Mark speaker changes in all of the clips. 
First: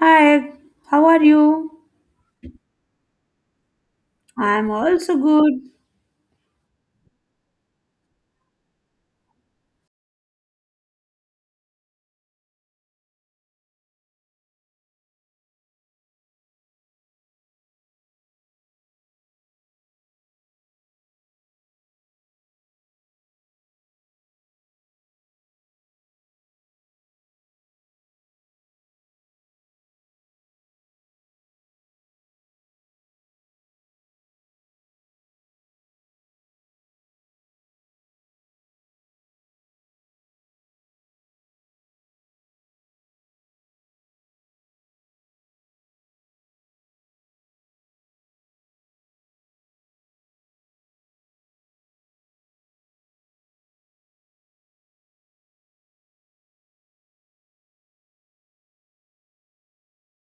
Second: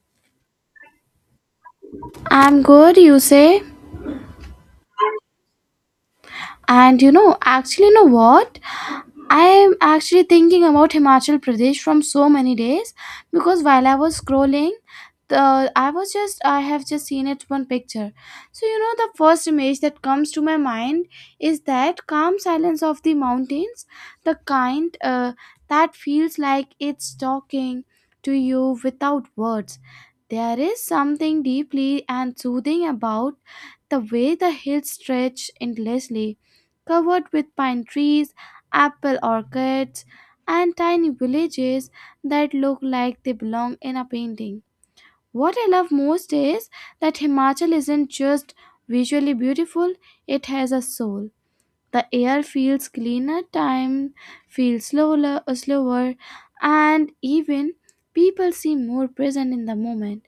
Speaker 1: Hi, how are you?
Speaker 2: I'm good, you say?
Speaker 1: I'm also good.
Speaker 2: And actually, you know what? I am actually thinking about Himachal Pradesh from so many days because while I was scrolling, the I was just I have just seen it one picture. So the first image that comes to my mind is that calm silence of the mountains, the kind that feels like it's talking to you without words. There is something deeply and soothing about the way the hills stretch endlessly covered with pine trees, apple orchards, and tiny villages that look like they belong in a painting. What I love most is that Himachal isn't just visually beautiful, it has a soul. The air feels cleaner, time feels slower, and even people seem more present in the moment,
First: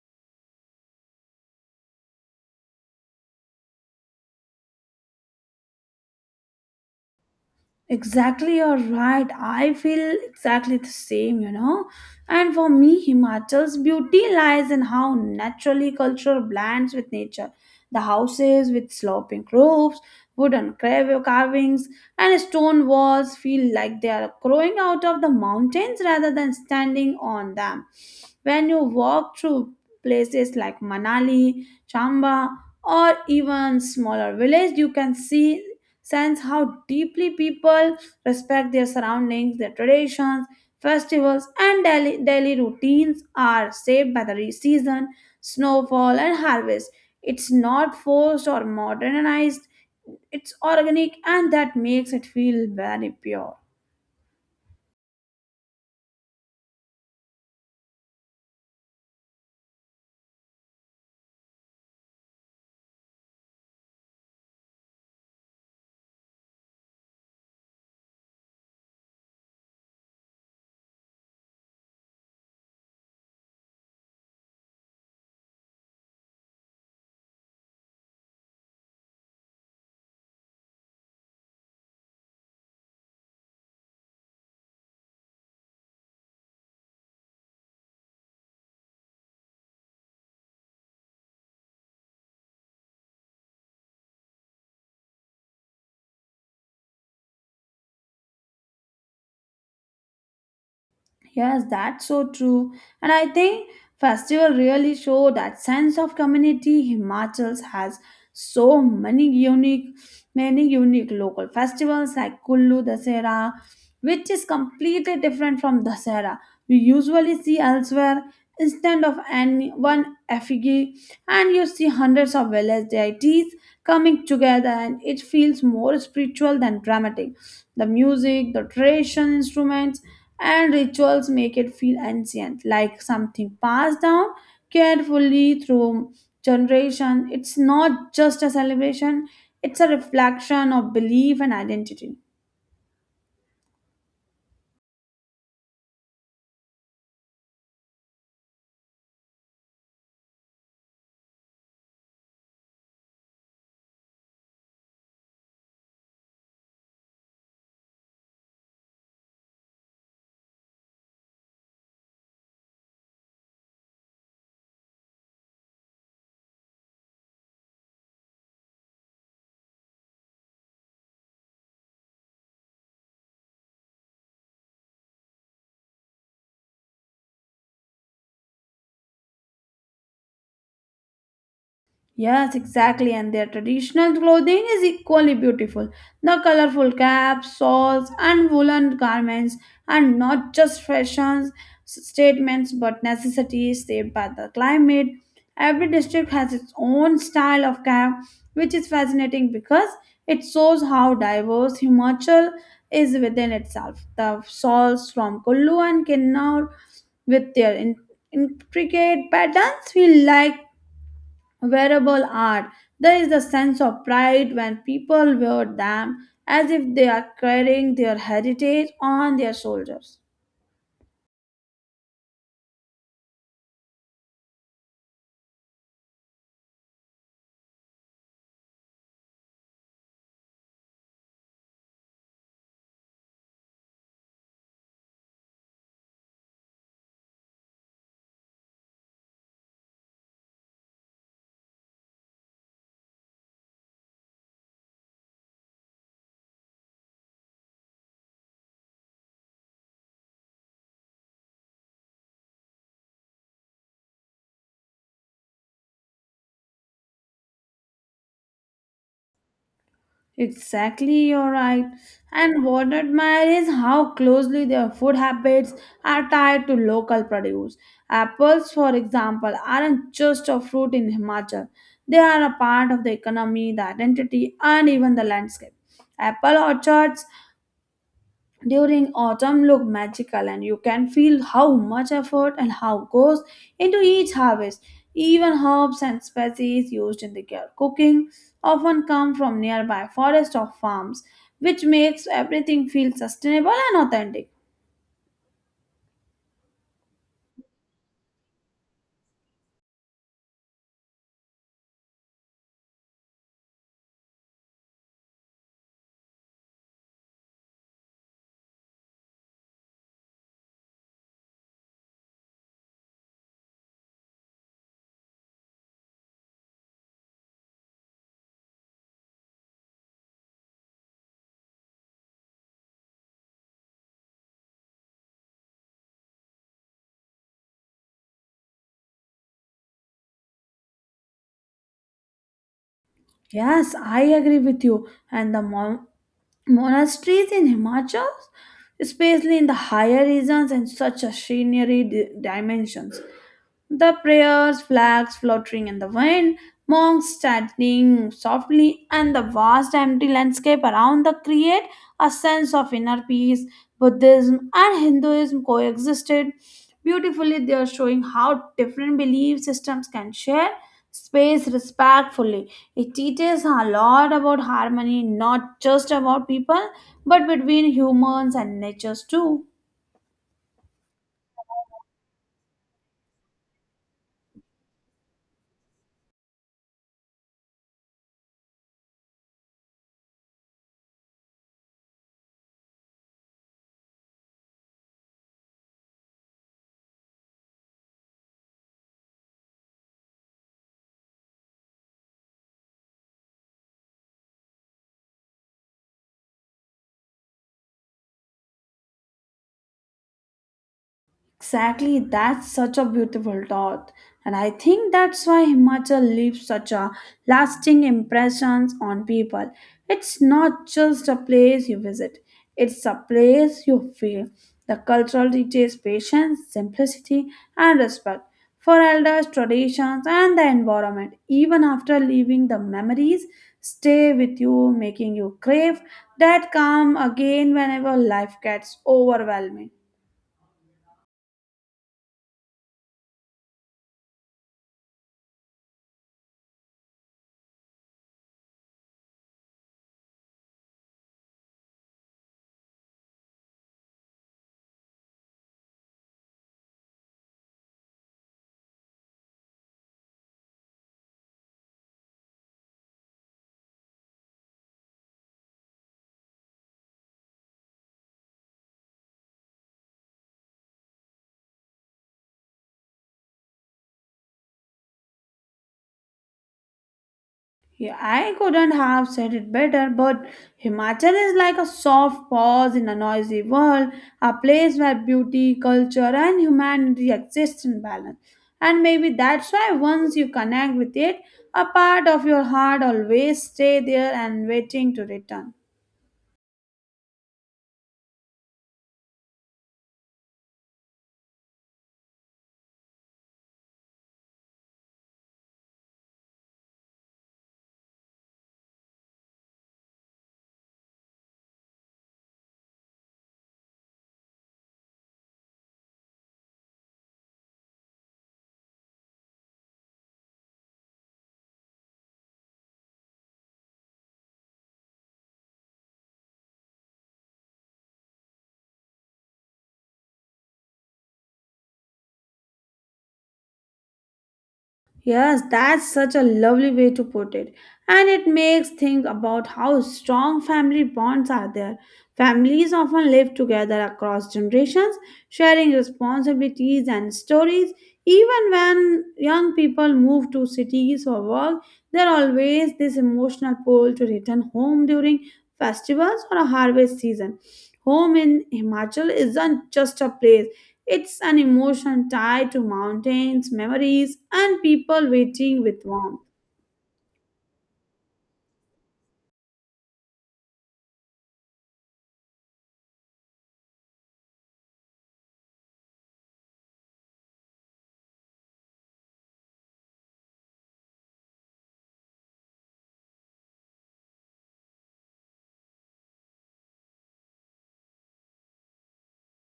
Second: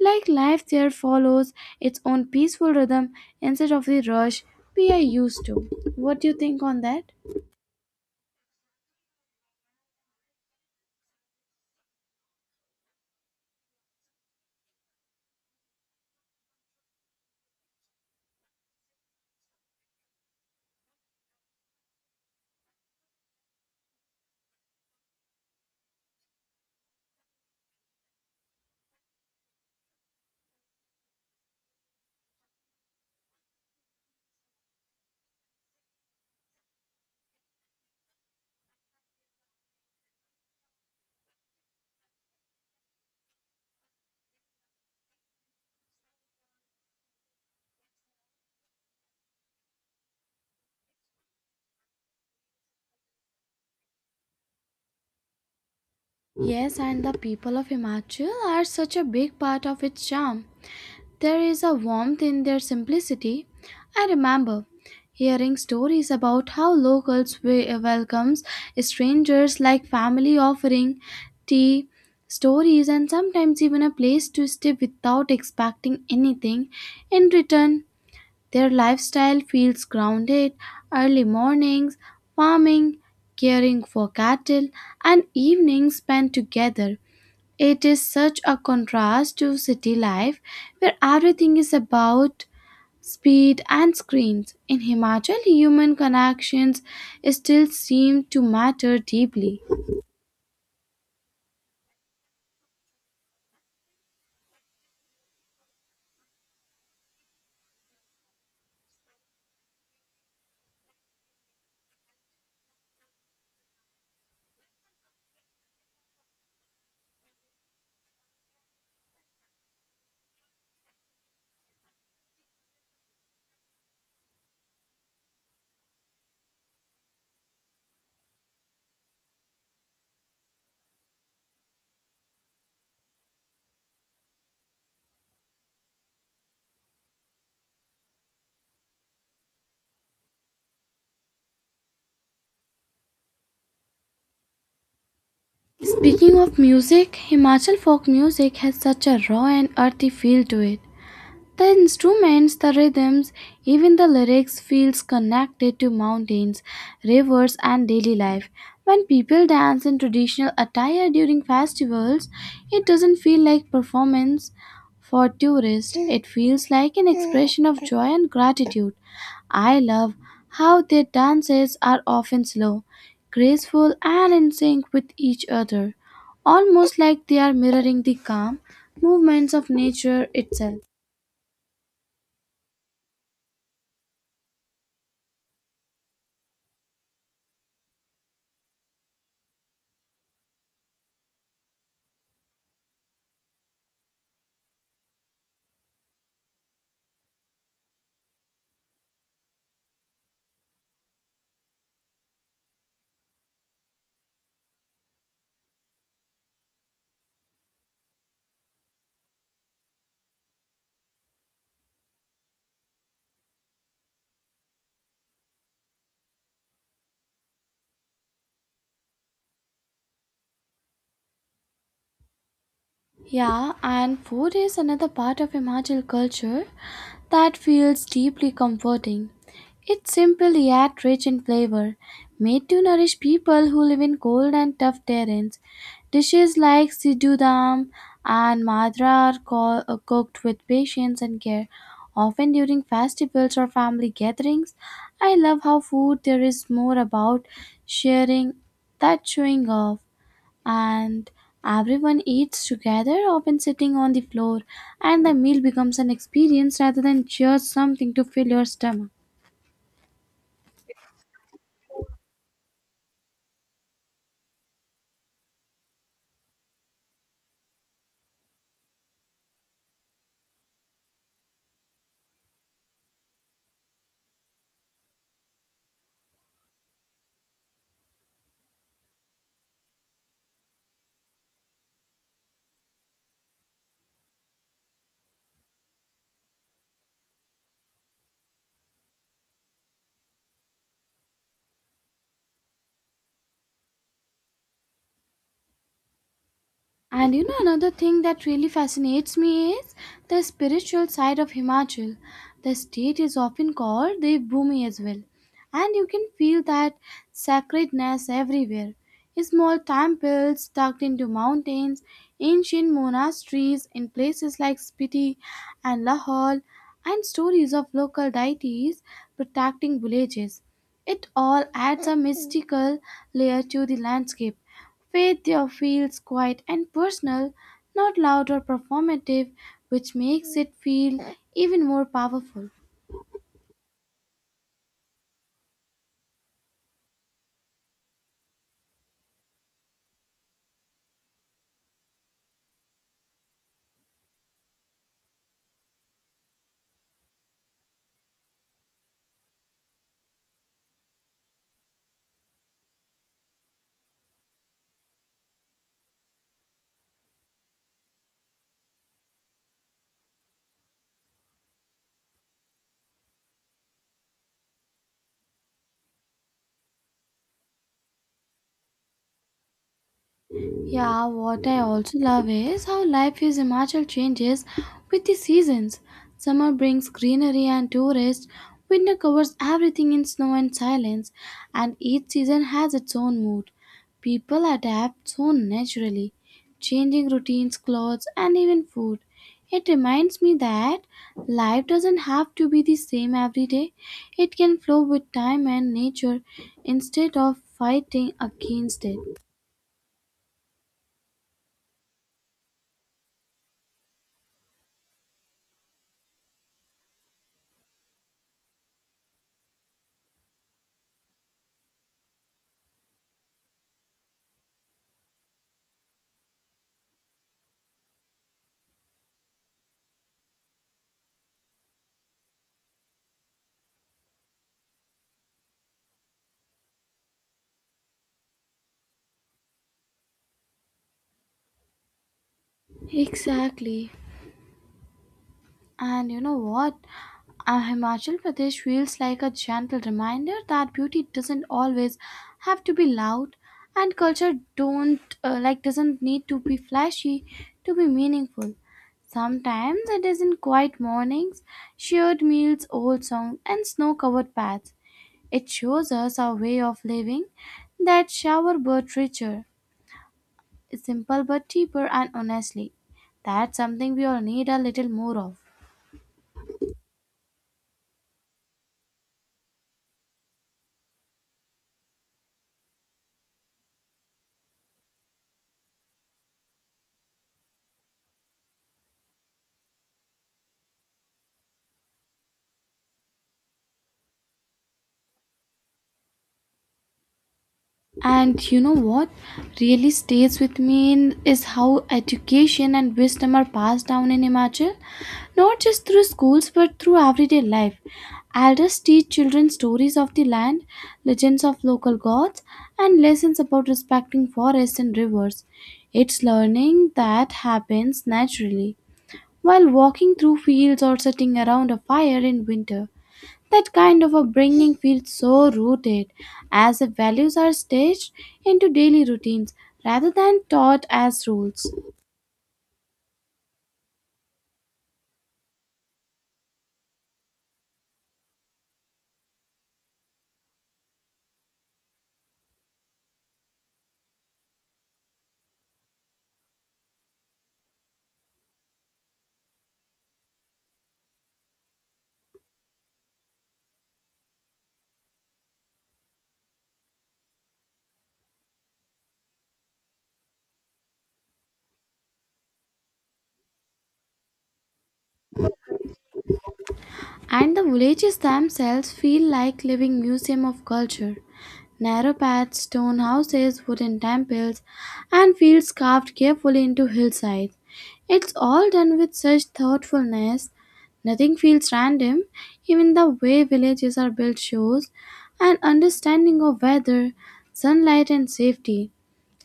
Speaker 2: like life there follows its own peaceful rhythm instead of the rush we are used to. What do you think on that?
Speaker 1: Exactly, you're right. I feel exactly the same, you know. And for me, Himachal's beauty lies in how naturally culture blends with nature. The houses with sloping roofs, wooden carvings, and stone walls feel like they are growing out of the mountains rather than standing on them. When you walk through places like Manali, Chamba, or even smaller villages, you can see sense how deeply people respect their surroundings, their traditions, festivals, and daily routines are shaped by the season, snowfall, and harvest. It's not forced or modernized, it's organic, and that makes it feel very pure.
Speaker 2: Yes, and the people of Himachal are such a big part of its charm. There is a warmth in their simplicity. I remember hearing stories about how locals welcomes strangers like family, offering tea, stories, and sometimes even a place to stay without expecting anything in return. Their lifestyle feels grounded, early mornings, farming, caring for cattle, and evenings spent together. It is such a contrast to city life where everything is about speed and screens. In Himachal, human connections still seem to matter deeply.
Speaker 1: Yes, that's so true. And I think festival really show that sense of community. Himachals has so many unique local festivals like Kullu Dasera, which is completely different from Dasera we usually see elsewhere. Instead of any one effigy, and you see hundreds of village deities coming together, and it feels more spiritual than dramatic. The music, the tradition instruments, and rituals make it feel ancient, like something passed down carefully through generation. It's not just a celebration, it's a reflection of belief and identity.
Speaker 2: Speaking of music, Himachal folk music has such a raw and earthy feel to it. The instruments, the rhythms, even the lyrics feels connected to mountains, rivers, and daily life. When people dance in traditional attire during festivals, it doesn't feel like performance for tourists. It feels like an expression of joy and gratitude. I love how their dances are often slow, graceful, and in sync with each other, almost like they are mirroring the calm movements of nature itself.
Speaker 1: Yes, exactly. And their traditional clothing is equally beautiful. The colorful caps, shawls, and woolen garments are not just fashion statements but necessities shaped by the climate. Every district has its own style of cap, which is fascinating because it shows how diverse Himachal is within itself. The shawls from Kullu and Kinnaur with their intricate patterns feel like wearable art. There is a sense of pride when people wear them as if they are carrying their heritage on their shoulders.
Speaker 2: Yeah, and food is another part of Himachal culture that feels deeply comforting. It's simple yet rich in flavor, made to nourish people who live in cold and tough terrains. Dishes like sidhu dam and madra are cooked with patience and care, often during festivals or family gatherings. I love how food there is more about sharing that showing off, and everyone eats together, often sitting on the floor, and the meal becomes an experience rather than just something to fill your stomach.
Speaker 1: Exactly, you're right. And what I admire is how closely their food habits are tied to local produce. Apples, for example, aren't just a fruit in Himachal, they are a part of the economy, the identity, and even the landscape. Apple orchards during autumn look magical and you can feel how much effort and how goes into each harvest, even herbs and species used in the cooking often come from nearby forests or farms, which makes everything feel sustainable and authentic.
Speaker 2: Another thing that really fascinates me is the spiritual side of Himachal. The state is often called Dev Bhumi as well, and you can feel that sacredness everywhere. Small temples tucked into mountains, ancient monasteries in places like Spiti and Lahore, and stories of local deities protecting villages. It all adds a mystical layer to the landscape. Faith there feels quiet and personal, not loud or performative, which makes it feel even more powerful.
Speaker 1: Yes, I agree with you. And the monasteries in Himachal, especially in the higher regions, and such a scenery dimensions. The prayers, flags fluttering in the wind, monks chanting softly, and the vast empty landscape around the create a sense of inner peace. Buddhism and Hinduism coexisted beautifully. They are showing how different belief systems can share space respectfully. It teaches a lot about harmony, not just about people, but between humans and natures too.
Speaker 2: Yeah, what I also love is how life is Himachal changes with the seasons. Summer brings greenery and tourists, winter covers everything in snow and silence, and each season has its own mood. People adapt so naturally, changing routines, clothes, and even food. It reminds me that life doesn't have to be the same every day. It can flow with time and nature instead of fighting against it.
Speaker 1: Exactly, that's such a beautiful thought. And I think that's why Himachal leaves such a lasting impressions on people. It's not just a place you visit, it's a place you feel. The cultural teaches patience, simplicity, and respect for elders, traditions, and the environment. Even after leaving, the memories stay with you, making you crave that calm again whenever life gets overwhelming.
Speaker 2: Exactly. And you know what? Himachal Pradesh feels like a gentle reminder that beauty doesn't always have to be loud, and culture don't like doesn't need to be flashy to be meaningful. Sometimes it is in quiet mornings, shared meals, old songs, and snow-covered paths. It shows us our way of living that shower but richer, simple but deeper, and honestly. That's something we all need a little more of.
Speaker 1: Yeah, I couldn't have said it better, but Himachal is like a soft pause in a noisy world, a place where beauty, culture, and humanity exist in balance. And maybe that's why once you connect with it, a part of your heart always stay there and waiting to return.
Speaker 2: And you know what really stays with me, is how education and wisdom are passed down in Himachal, not just through schools but through everyday life. Elders teach children stories of the land, legends of local gods, and lessons about respecting forests and rivers. It's learning that happens naturally while walking through fields or sitting around a fire in winter. That kind of upbringing feels so rooted, as if values are staged into daily routines rather than taught as rules.
Speaker 1: Yes, that's such a lovely way to put it. And it makes think about how strong family bonds are there. Families often live together across generations, sharing responsibilities and stories. Even when young people move to cities for work, there always this emotional pull to return home during festivals or a harvest season. Home in Himachal isn't just a place, it's an emotion tied to mountains, memories, and people waiting with warmth.
Speaker 2: And the villages themselves feel like living museum of culture. Narrow paths, stone houses, wooden temples, and fields carved carefully into hillsides. It's all done with such thoughtfulness. Nothing feels random. Even the way villages are built shows an understanding of weather, sunlight, and safety.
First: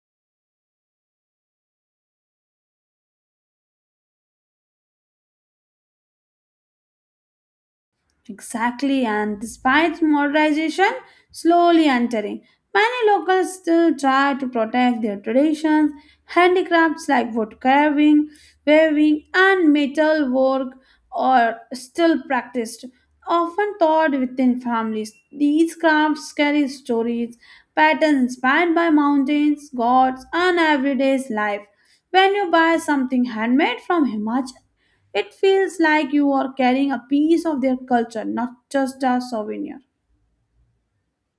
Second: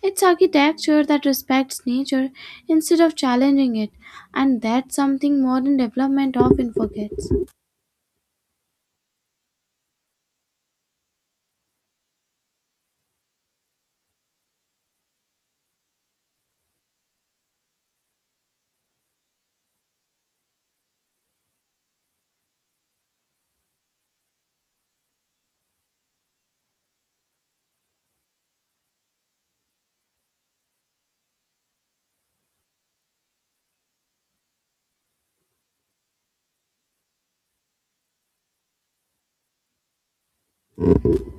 Speaker 2: It's architecture that respects nature instead of challenging it, and that's something modern development often forgets.
Speaker 1: Exactly, and despite modernization slowly entering, many locals still try to protect their traditions. Handicrafts like wood carving, weaving, and metal work are still practiced, often taught within families. These crafts carry stories, patterns inspired by mountains, gods, and everyday life. When you buy something handmade from Himachal, it feels like you are carrying a piece of their culture, not just a souvenir.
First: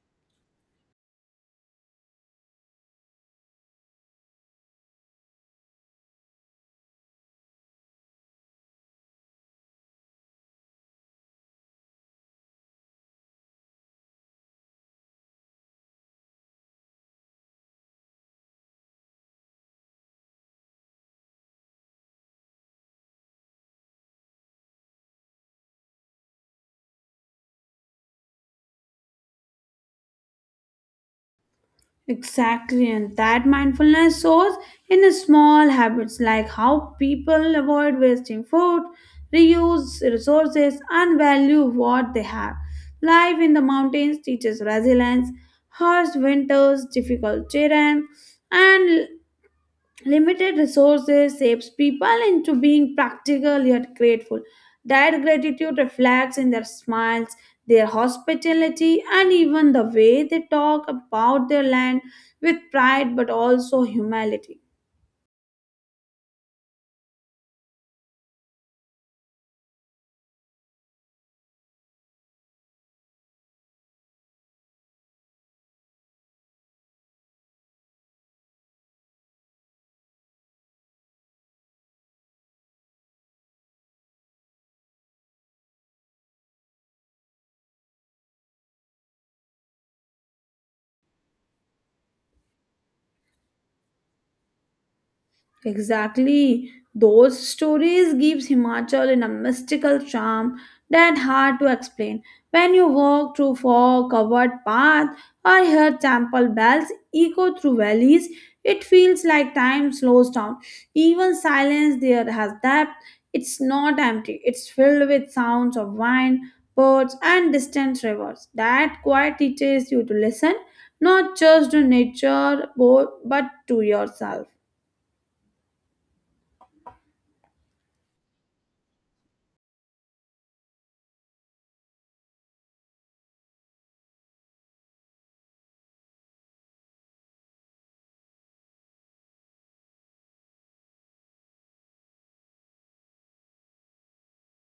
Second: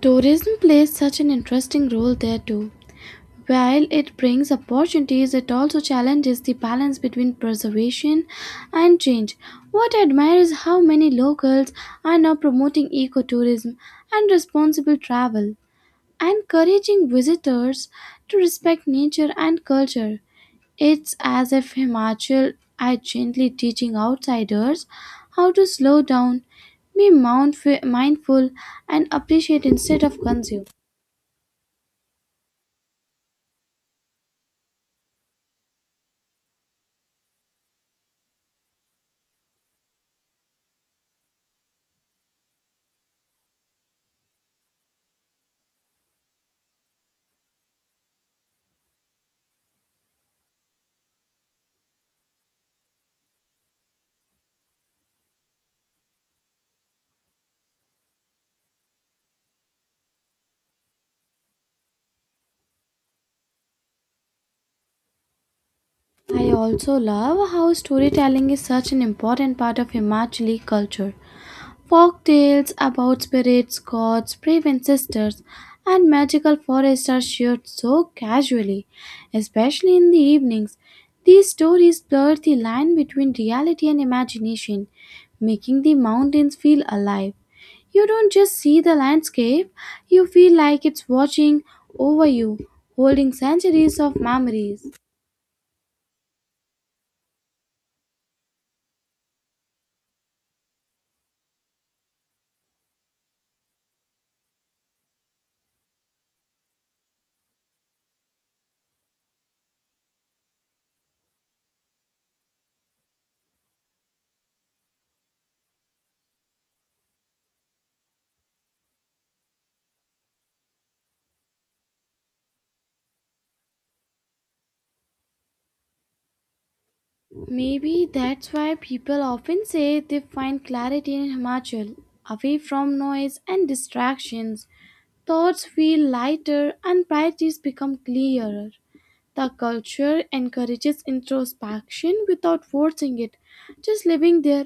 Speaker 2: Tourism plays such an interesting role there too. While it brings opportunities, it also challenges the balance between preservation and change. What I admire is how many locals are now promoting ecotourism and responsible travel, encouraging visitors to respect nature and culture. It's as if Himachal are gently teaching outsiders how to slow down, be mindful, and appreciate instead of consume.
Speaker 1: Exactly, and that mindfulness shows in small habits like how people avoid wasting food, reuse resources, and value what they have. Life in the mountains teaches resilience, harsh winters, difficult terrain, and limited resources shapes people into being practical yet grateful. That gratitude reflects in their smiles, their hospitality, and even the way they talk about their land with pride but also humility.
Speaker 2: I also love how storytelling is such an important part of Himachali culture. Folk tales about spirits, gods, brave sisters, and magical forests are shared so casually, especially in the evenings. These stories blur the line between reality and imagination, making the mountains feel alive. You don't just see the landscape, you feel like it's watching over you, holding centuries of memories.
Speaker 1: Exactly. Those stories gives Himachal in a mystical charm that hard to explain. When you walk through fog covered path or hear temple bells echo through valleys, it feels like time slows down. Even silence there has depth. It's not empty. It's filled with sounds of wind, birds, and distant rivers. That quiet teaches you to listen, not just to nature, but to yourself.
Speaker 2: Maybe that's why people often say they find clarity in Himachal, away from noise and distractions. Thoughts feel lighter and priorities become clearer. The culture encourages introspection without forcing it. Just living there,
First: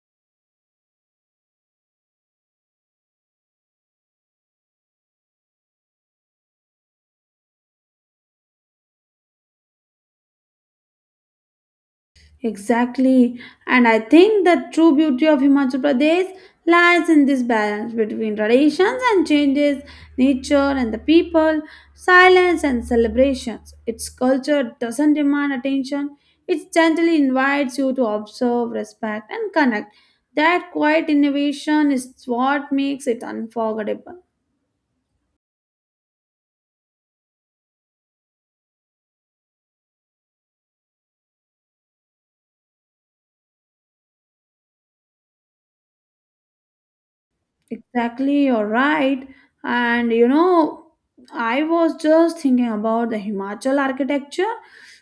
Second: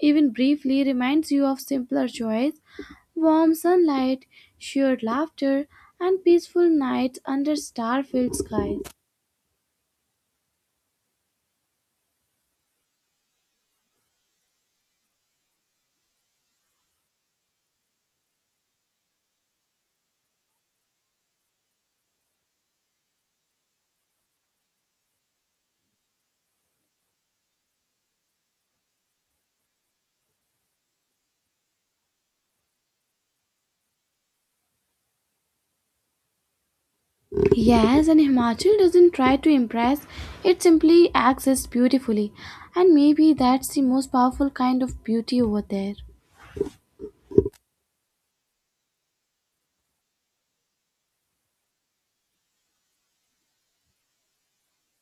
Speaker 2: even briefly, reminds you of simpler joys, warm sunlight, shared laughter, and peaceful nights under star filled skies.
Speaker 1: Exactly. And I think the true beauty of Himachal Pradesh lies in this balance between traditions and changes, nature and the people, silence and celebrations. Its culture doesn't demand attention, it gently invites you to observe, respect, and connect. That quiet innovation is what makes it unforgettable.
Speaker 2: Yes, and Himachal doesn't try to impress, it simply acts as beautifully. And maybe that's the most powerful kind of beauty over there.
Speaker 1: Exactly, you're right. And you know, I was just thinking about the Himachal architecture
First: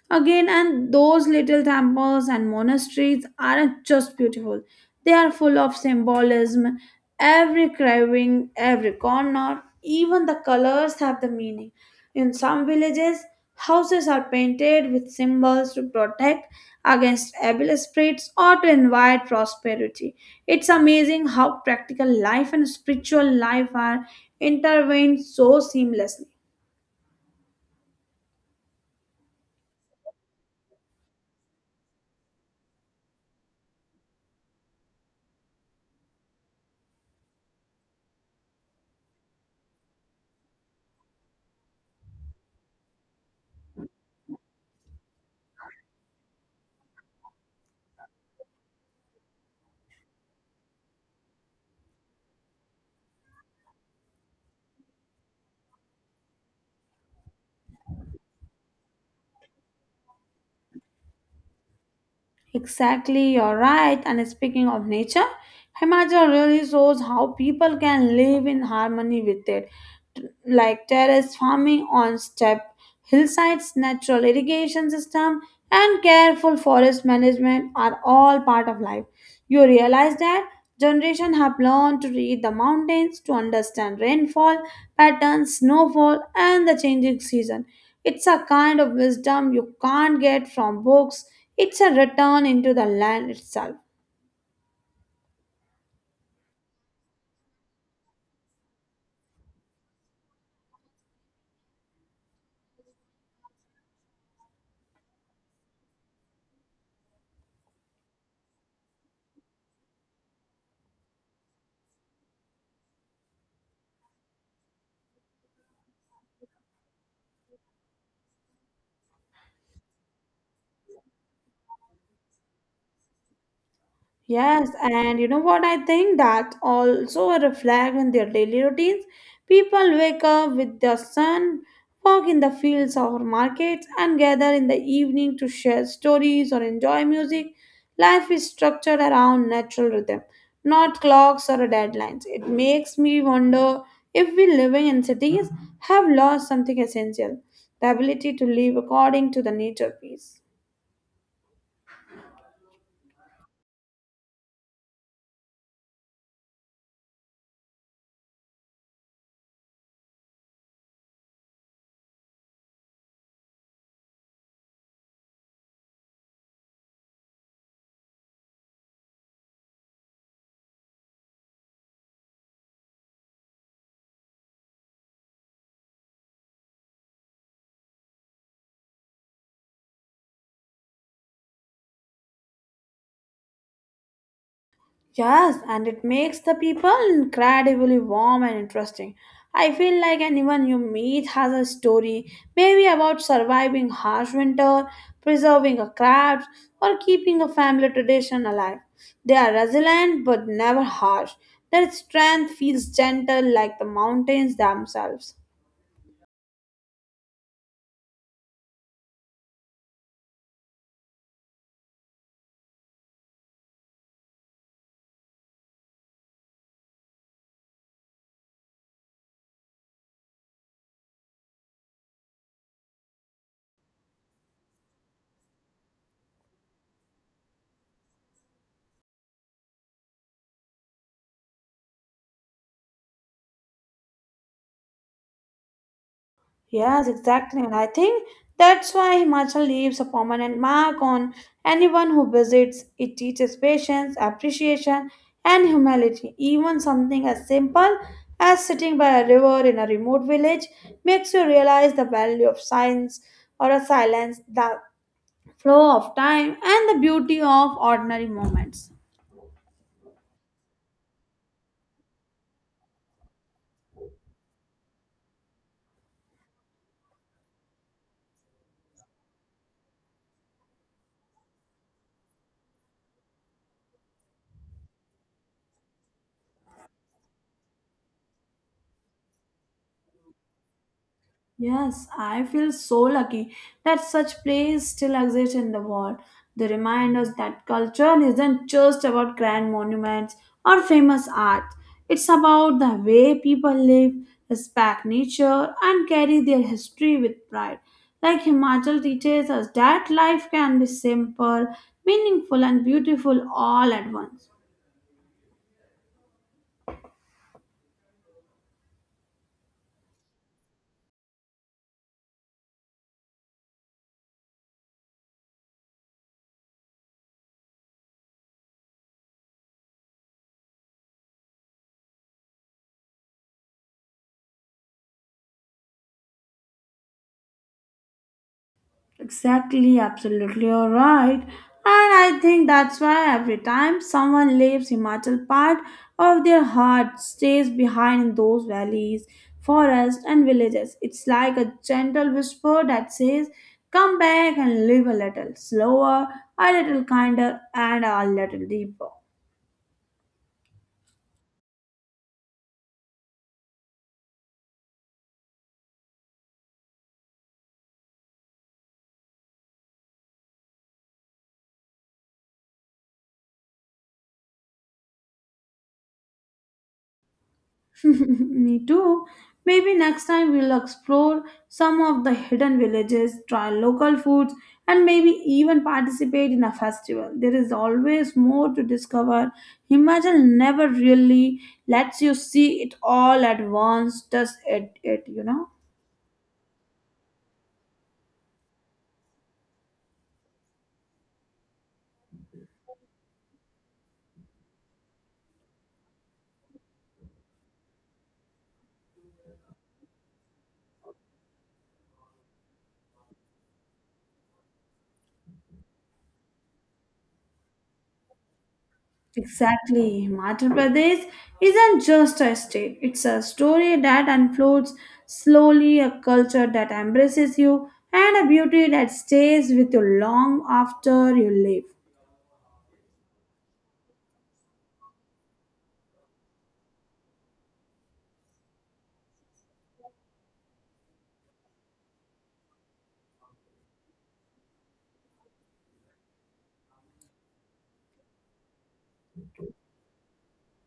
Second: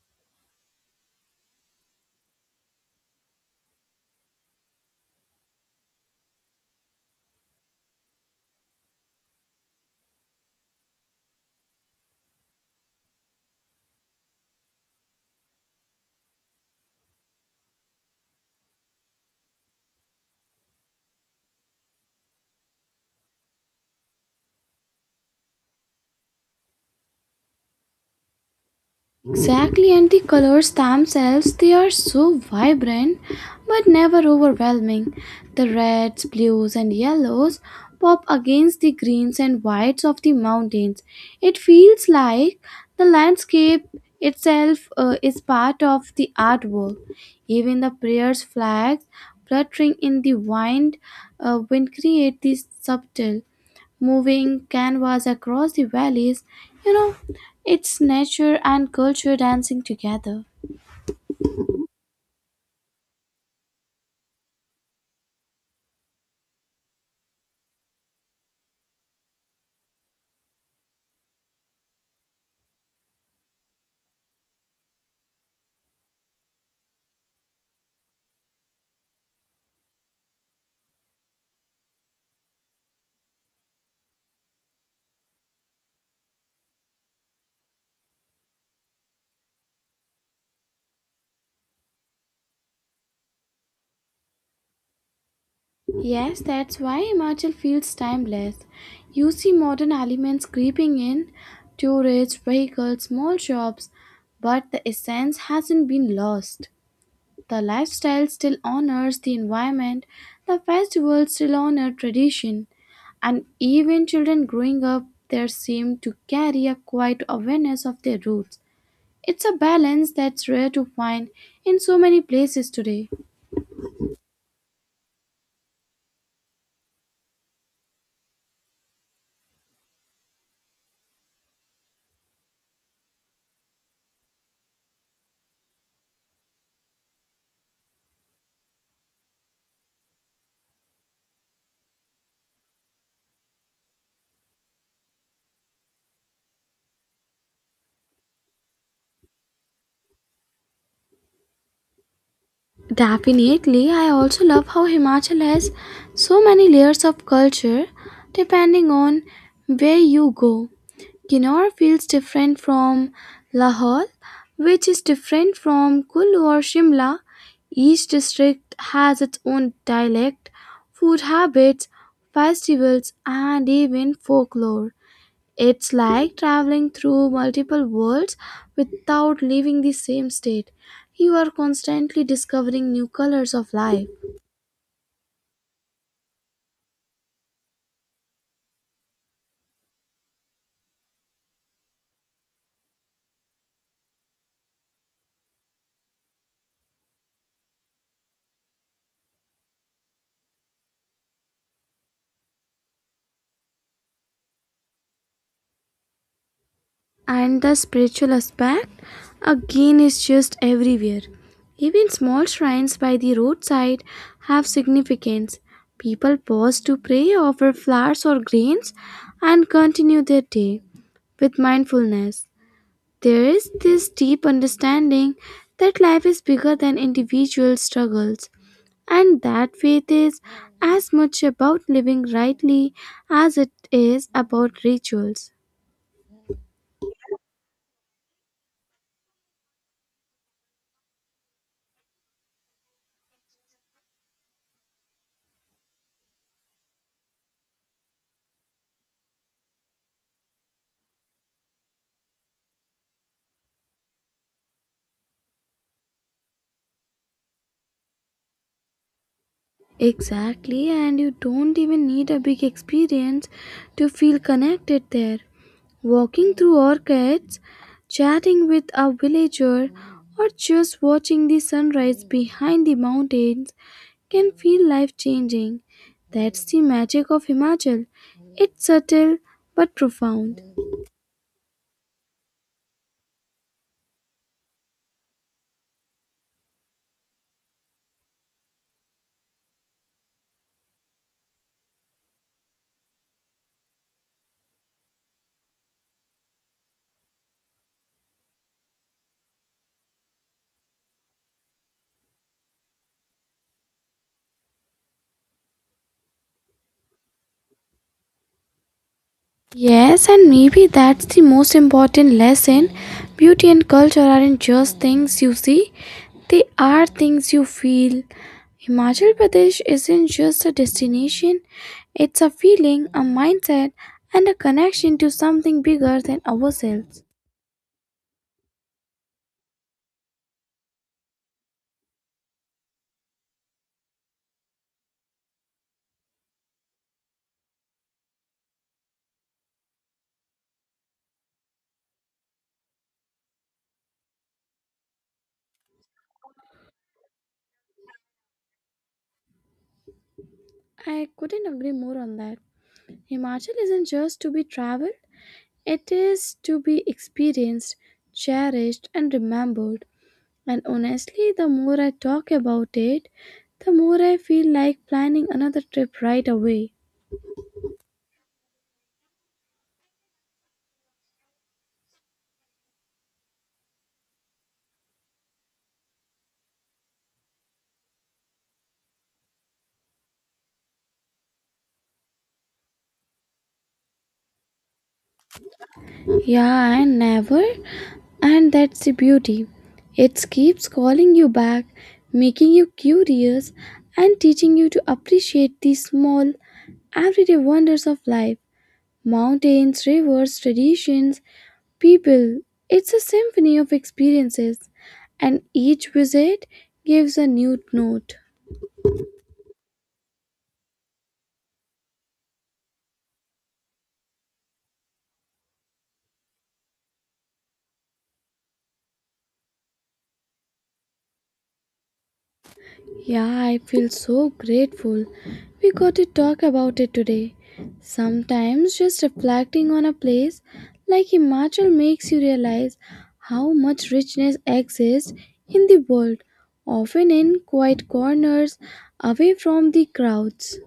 Speaker 1: again, and those little temples and monasteries aren't just beautiful, they are full of symbolism. Every carving, every corner, even the colors have the meaning. In some villages, houses are painted with symbols to protect against evil spirits or to invite prosperity. It's amazing how practical life and spiritual life are intertwined so seamlessly.
Speaker 2: Exactly, and the colors themselves, they are so vibrant but never overwhelming. The reds, blues, and yellows pop against the greens and whites of the mountains. It feels like the landscape itself is part of the artwork. Even the prayer's flags fluttering in the wind create this subtle moving canvas across the valleys. You know, it's nature and culture dancing together.
Speaker 1: Exactly, you're right. And speaking of nature, Himachal really shows how people can live in harmony with it. T- Like terrace farming on step hillsides, natural irrigation system, and careful forest management are all part of life. You realize that generations have learned to read the mountains, to understand rainfall patterns, snowfall, and the changing season. It's a kind of wisdom you can't get from books, it's a return into the land itself.
Speaker 2: Yes, that's why Himachal feels timeless. You see modern elements creeping in, tourists, vehicles, small shops, but the essence hasn't been lost. The lifestyle still honors the environment, the festivals still honor tradition, and even children growing up there seem to carry a quiet awareness of their roots. It's a balance that's rare to find in so many places today.
Speaker 1: Yes, and you know what? I think that's also a reflect in their daily routines. People wake up with the sun, walk in the fields or markets, and gather in the evening to share stories or enjoy music. Life is structured around natural rhythm, not clocks or deadlines. It makes me wonder if we living in cities have lost something essential, the ability to live according to the nature piece.
Speaker 2: Definitely, I also love how Himachal has so many layers of culture depending on where you go. Kinnaur feels different from Lahore, which is different from Kulu or Shimla. Each district has its own dialect, food habits, festivals, and even folklore. It's like traveling through multiple worlds without leaving the same state. You are constantly discovering new colors of life.
Speaker 1: Yes, and it makes the people incredibly warm and interesting. I feel like anyone you meet has a story, maybe about surviving harsh winter, preserving a craft, or keeping a family tradition alive. They are resilient but never harsh. Their strength feels gentle like the mountains themselves.
Speaker 2: And the spiritual aspect, again, is just everywhere. Even small shrines by the roadside have significance. People pause to pray, offer flowers or grains, and continue their day with mindfulness. There is this deep understanding that life is bigger than individual struggles, and that faith is as much about living rightly as it is about rituals.
Speaker 1: Yes, exactly. And I think that's why Himachal leaves a permanent mark on anyone who visits. It teaches patience, appreciation, and humility. Even something as simple as sitting by a river in a remote village makes you realize the value of silence or a silence, the flow of time, and the beauty of ordinary moments.
Speaker 2: Exactly, and you don't even need a big experience to feel connected there. Walking through orchids, chatting with a villager, or just watching the sunrise behind the mountains can feel life changing. That's the magic of Himachal. It's subtle but profound.
Speaker 1: Yes, I feel so lucky that such plays still exist in the world. They remind us that culture isn't just about grand monuments or famous art, it's about the way people live, respect nature, and carry their history with pride. Like Himachal teaches us that life can be simple, meaningful, and beautiful all at once.
Speaker 2: Yes, and maybe that's the most important lesson. Beauty and culture aren't just things you see, they are things you feel. Himachal Pradesh isn't just a destination, it's a feeling, a mindset, and a connection to something bigger than ourselves.
Speaker 1: Exactly, absolutely, you're right. And I think that's why every time someone leaves Himachal, part of their heart stays behind in those valleys, forests, and villages. It's like a gentle whisper that says, come back and live a little slower, a little kinder, and a little deeper.
Speaker 2: I couldn't agree more on that. Himachal isn't just to be traveled, it is to be experienced, cherished, and remembered. And honestly, the more I talk about it, the more I feel like planning another trip right away.
Speaker 1: Me too. Maybe next time we'll explore some of the hidden villages, try local foods, and maybe even participate in a festival. There is always more to discover. Himachal never really lets you see it all at once, does it, it?
Speaker 2: Yeah, and never. And that's the beauty. It keeps calling you back, making you curious, and teaching you to appreciate the small, everyday wonders of life, mountains, rivers, traditions, people. It's a symphony of experiences, and each visit gives a new note.
Speaker 1: Exactly. Madhya Pradesh isn't just a state, it's a story that unfolds slowly, a culture that embraces you, and a beauty that stays with you long after you leave.
Speaker 2: Yeah, I feel so grateful we got to talk about it today. Sometimes just reflecting on a place like Himachal makes you realize how much richness exists in the world, often in quiet corners away from the crowds.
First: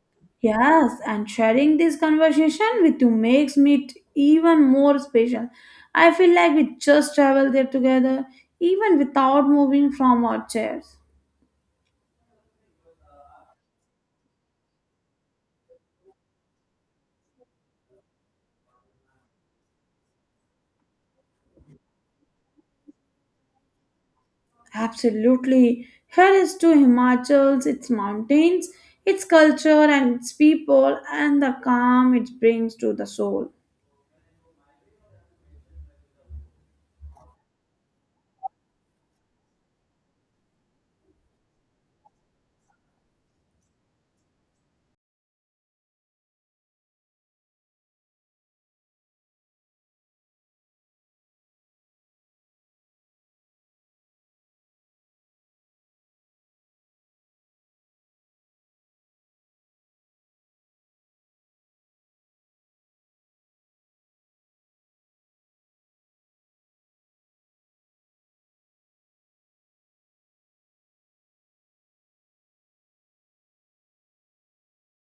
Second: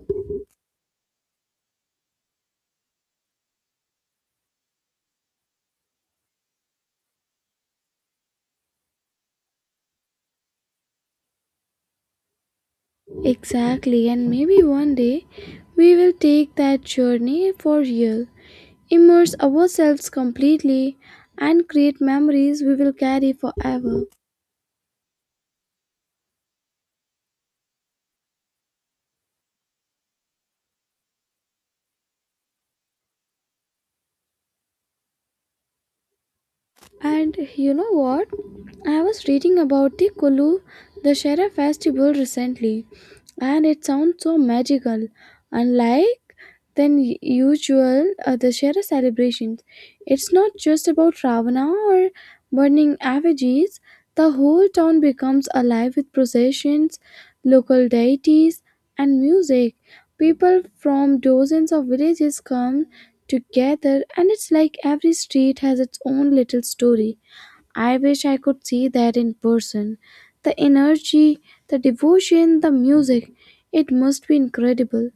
Speaker 1: Yes, and sharing this conversation with you makes it even more special. I feel like we just traveled there together, even without moving from our chairs.
Speaker 2: Exactly, and maybe one day we will take that journey for real, immerse ourselves completely, and create memories we will carry forever.
Speaker 1: Absolutely. Here is to Himachal's, its mountains, its culture, and its people, and the calm it brings to the soul.
Speaker 2: And you know what? I was reading about the Kulu Dashera festival recently, and it sounds so magical, unlike usual other Shara celebrations. It's not just about ravana or burning effigies, the whole town becomes alive with processions, local deities, and music. People from dozens of villages come together, and it's like every street has its own little story. I wish I could see that in person. The energy, the devotion, the music, it must be incredible.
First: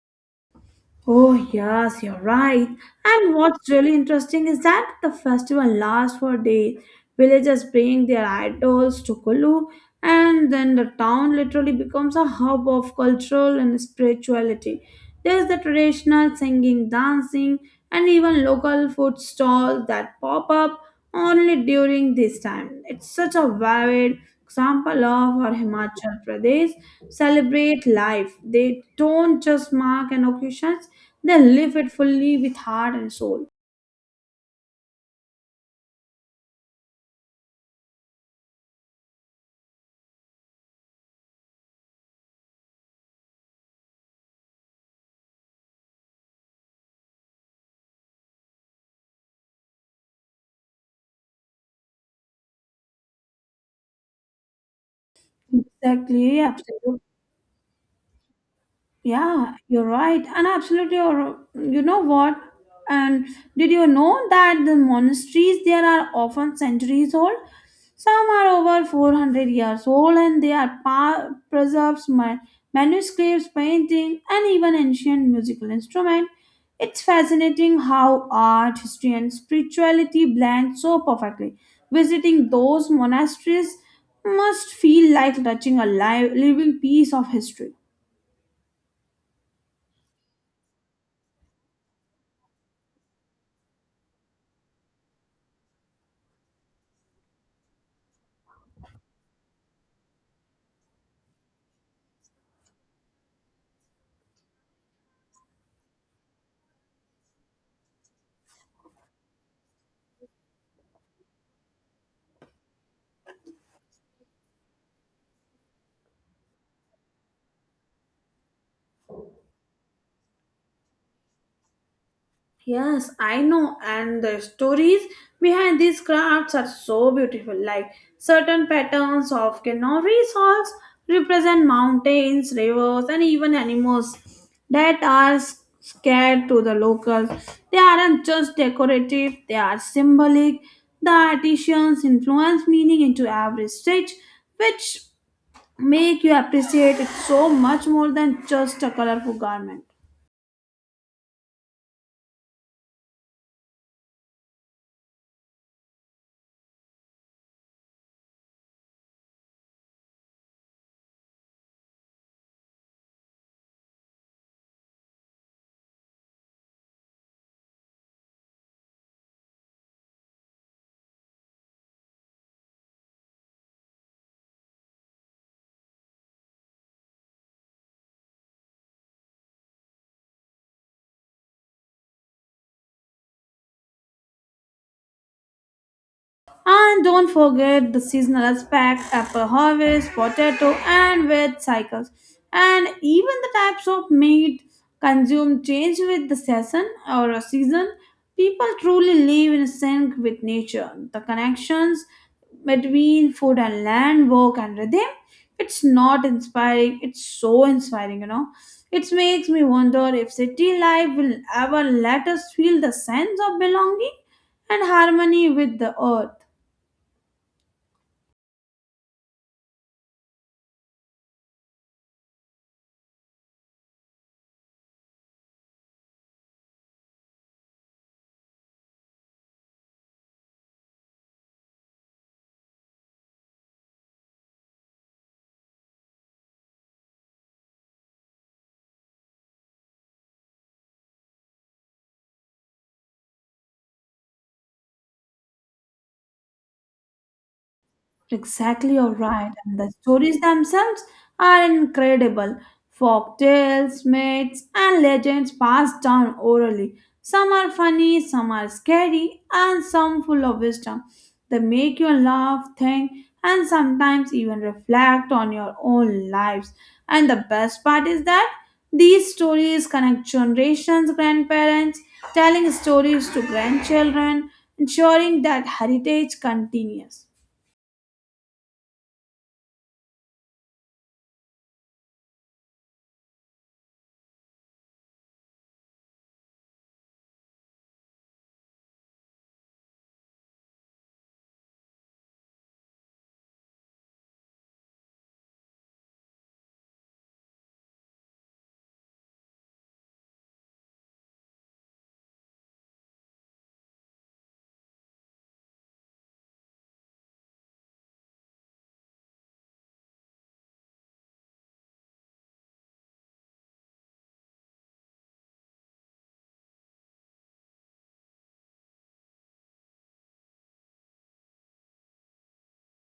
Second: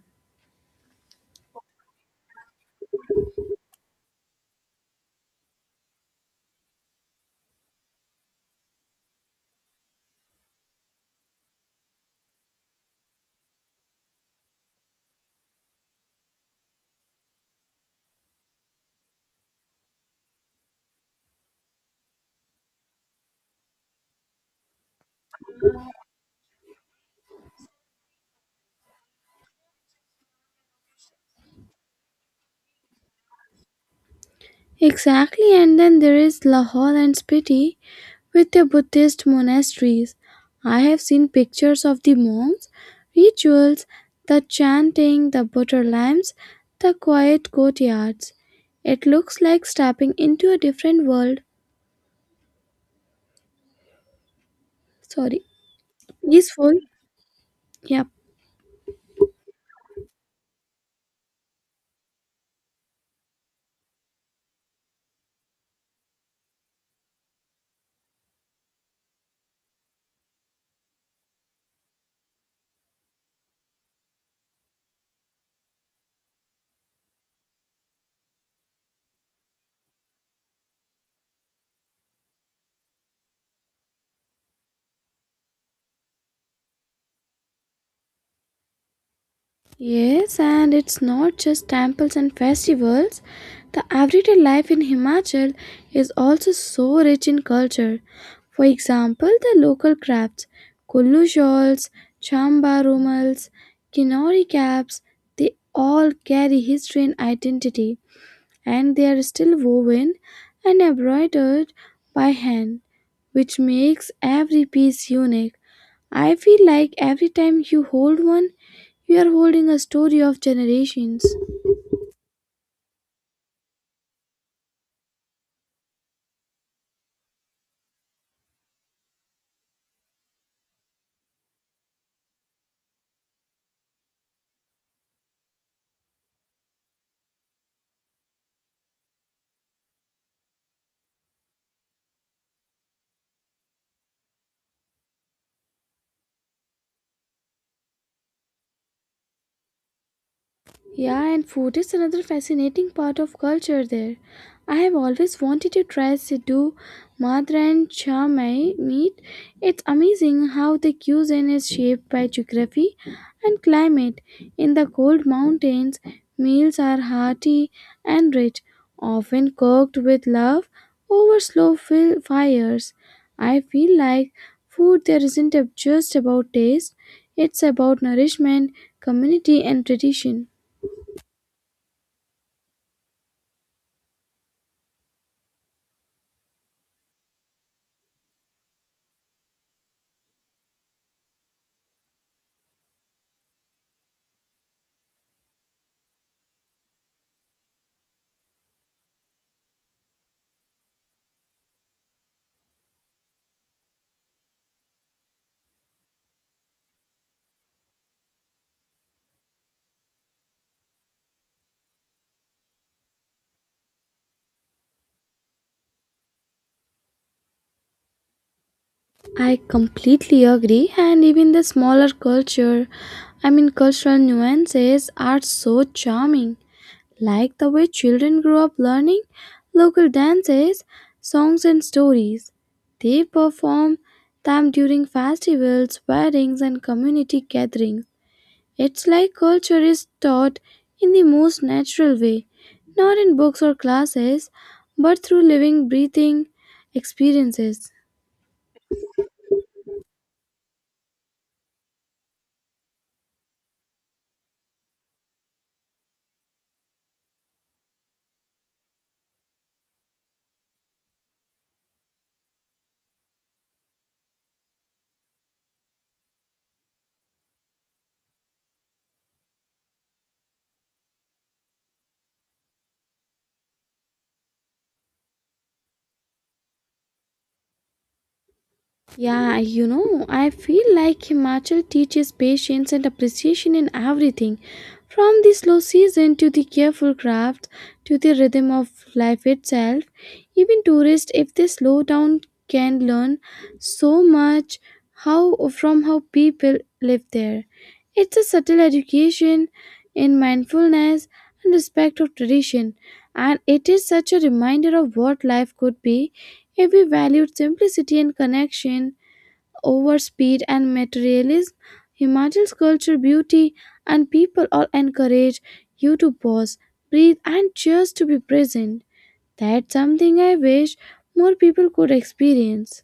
Speaker 1: Oh, yes, you're right. And what's really interesting is that the festival lasts for days. Villagers bring their idols to Kulu, and then the town literally becomes a hub of cultural and spirituality. There's the traditional singing, dancing, and even local food stalls that pop up only during this time. It's such a vivid example of how Himachal Pradesh celebrate life. They don't just mark an occasion, they live it fully with heart and soul.
Speaker 2: Exactly, and then there is Lahore and Spiti with their Buddhist monasteries. I have seen pictures of the monks, rituals, the chanting, the butter lamps, the quiet courtyards. It looks like stepping into a different world. Sorry,
Speaker 1: Exactly,
Speaker 2: peaceful.
Speaker 1: absolutely.
Speaker 2: Yeah.
Speaker 1: Yeah, you're right. And absolutely, you know what? And did you know that the monasteries there are often centuries old? Some are over 400 years old and they are preserves manuscripts, painting, and even ancient musical instruments. It's fascinating how art, history, and spirituality blend so perfectly. Visiting those monasteries must feel like touching a live, living piece of history.
Speaker 2: Yes, and it's not just temples and festivals. The everyday life in Himachal is also so rich in culture. For example, the local crafts, Kullu shawls, Chamba rumals, Kinori caps, they all carry history and identity, and they are still woven and embroidered by hand, which makes every piece unique. I feel like every time you hold one, you are holding a story of generations.
Speaker 1: Yes, I know, and the stories behind these crafts are so beautiful. Like certain patterns of canary salts represent mountains, rivers, and even animals that are scared to the locals. They aren't just decorative, they are symbolic. The artisans influence meaning into every stitch, which make you appreciate it so much more than just a colorful garment.
Speaker 2: Yeah, and food is another fascinating part of culture there. I have always wanted to try Sidhu, Madra, and Chamai meat. It's amazing how the cuisine is shaped by geography and climate. In the cold mountains, meals are hearty and rich, often cooked with love over slow fires. I feel like food there isn't just about taste, it's about nourishment, community, and tradition.
Speaker 1: And don't forget the seasonal aspect, apple harvest, potato, and wheat cycles. And even the types of meat consumed change with the season or a season. People truly live in sync with nature. The connections between food and land, work and rhythm, it's not inspiring. It's so inspiring, you know. It makes me wonder if city life will ever let us feel the sense of belonging and harmony with the earth.
Speaker 2: I completely agree, and even the smaller culture, I mean, cultural nuances are so charming, like the way children grow up learning local dances, songs, and stories. They perform them during festivals, weddings, and community gatherings. It's like culture is taught in the most natural way, not in books or classes, but through living, breathing experiences.
Speaker 1: Exactly, you're right. And the stories themselves are incredible. Folk tales, myths, and legends passed down orally. Some are funny, some are scary, and some full of wisdom. They make you laugh, think, and sometimes even reflect on your own lives. And the best part is that these stories connect generations, grandparents telling stories to grandchildren, ensuring that heritage continues.
Speaker 2: Yeah, I feel like Himachal teaches patience and appreciation in everything, from the slow season to the careful craft to the rhythm of life itself. Even tourists, if they slow down, can learn so much how from how people live there. It's a subtle education in mindfulness and respect of tradition, and it is such a reminder of what life could be if we valued simplicity and connection over speed and materialism. Himachal's culture, beauty, and people all encourage you to pause, breathe, and just to be present. That's something I wish more people could experience.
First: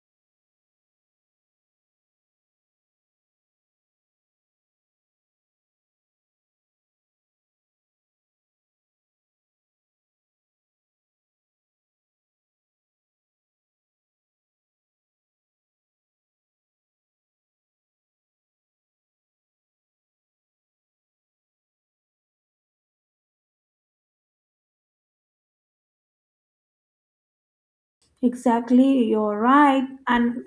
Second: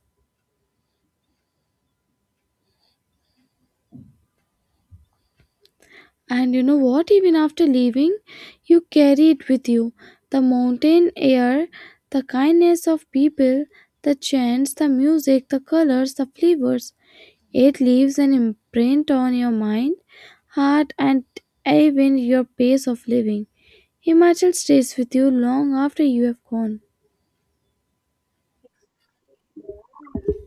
Speaker 2: And you know what? Even after leaving, you carry it with you. The mountain air, the kindness of people, the chants, the music, the colors, the flavors. It leaves an imprint on your mind, heart, and even your pace of living. Himachal stays with you long after you have gone.
Speaker 1: Exactly, you're right. And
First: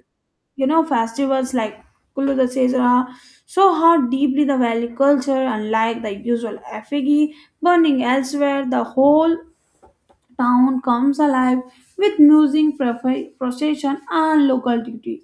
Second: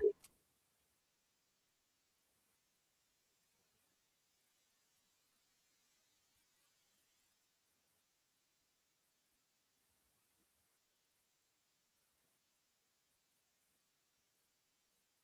Speaker 1: you know, festivals like Kullu Dasera show how deeply the Valley culture, unlike the usual effigy burning elsewhere, the whole town comes alive with music, procession, and local duty.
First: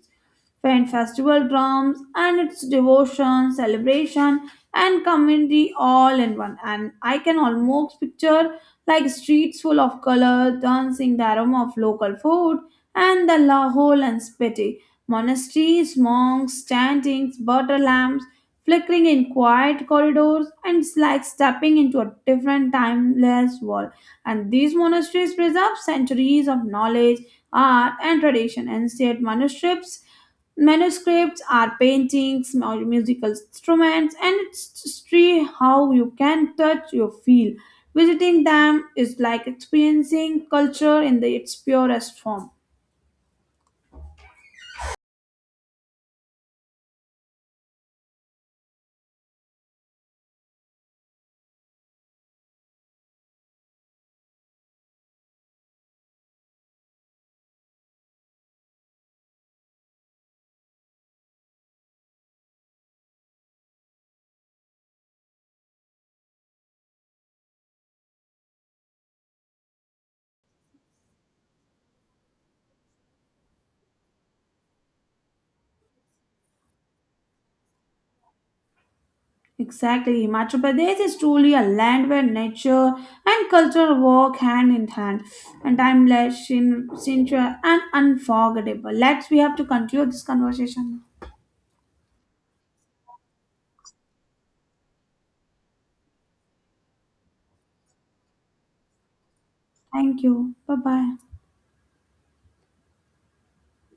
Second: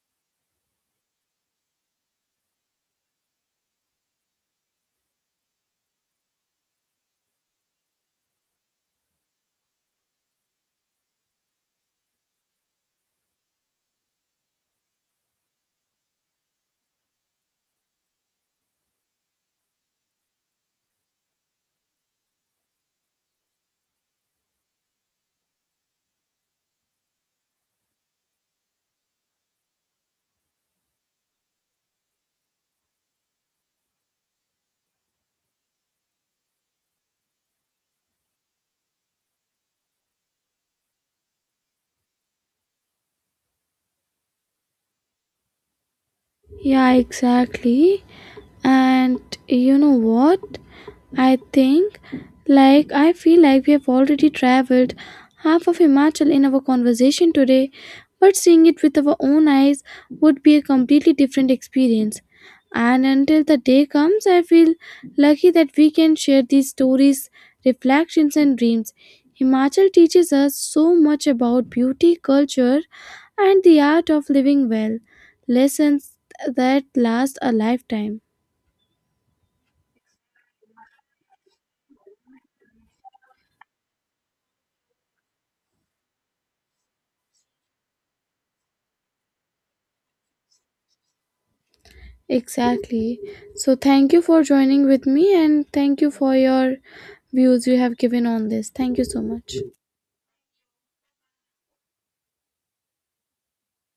Speaker 1: Fen festival drums and its devotion, celebration, and community all in one. And I can almost picture like streets full of color, dancing, the aroma of local food, and the Lahore and Spiti. Monasteries, monks, chantings, butter lamps, flickering in quiet corridors, and it's like stepping into a different timeless world. And these monasteries preserve centuries of knowledge, art, and tradition. Ancient manuscripts, manuscripts are paintings, musical instruments, and it's history how you can touch, you feel. Visiting them is like experiencing culture in the, its purest form.
Speaker 2: Yeah, exactly. And you know what, i think I feel like we have already traveled half of Himachal in our conversation today, but seeing it with our own eyes would be a completely different experience. And until the day comes, I feel lucky that we can share these stories, reflections, and dreams. Himachal teaches us so much about beauty, culture, and the art of living well, lessons that last a lifetime.
Speaker 1: Exactly. Himachal Pradesh is truly a land where nature and culture walk hand in hand and timeless, sincere, and unforgettable. Let's, we have to conclude this conversation.
Speaker 2: Exactly. So, thank you for joining with me and thank you for your views you have given on this. Thank you so much.
Speaker 1: Thank you. Bye bye.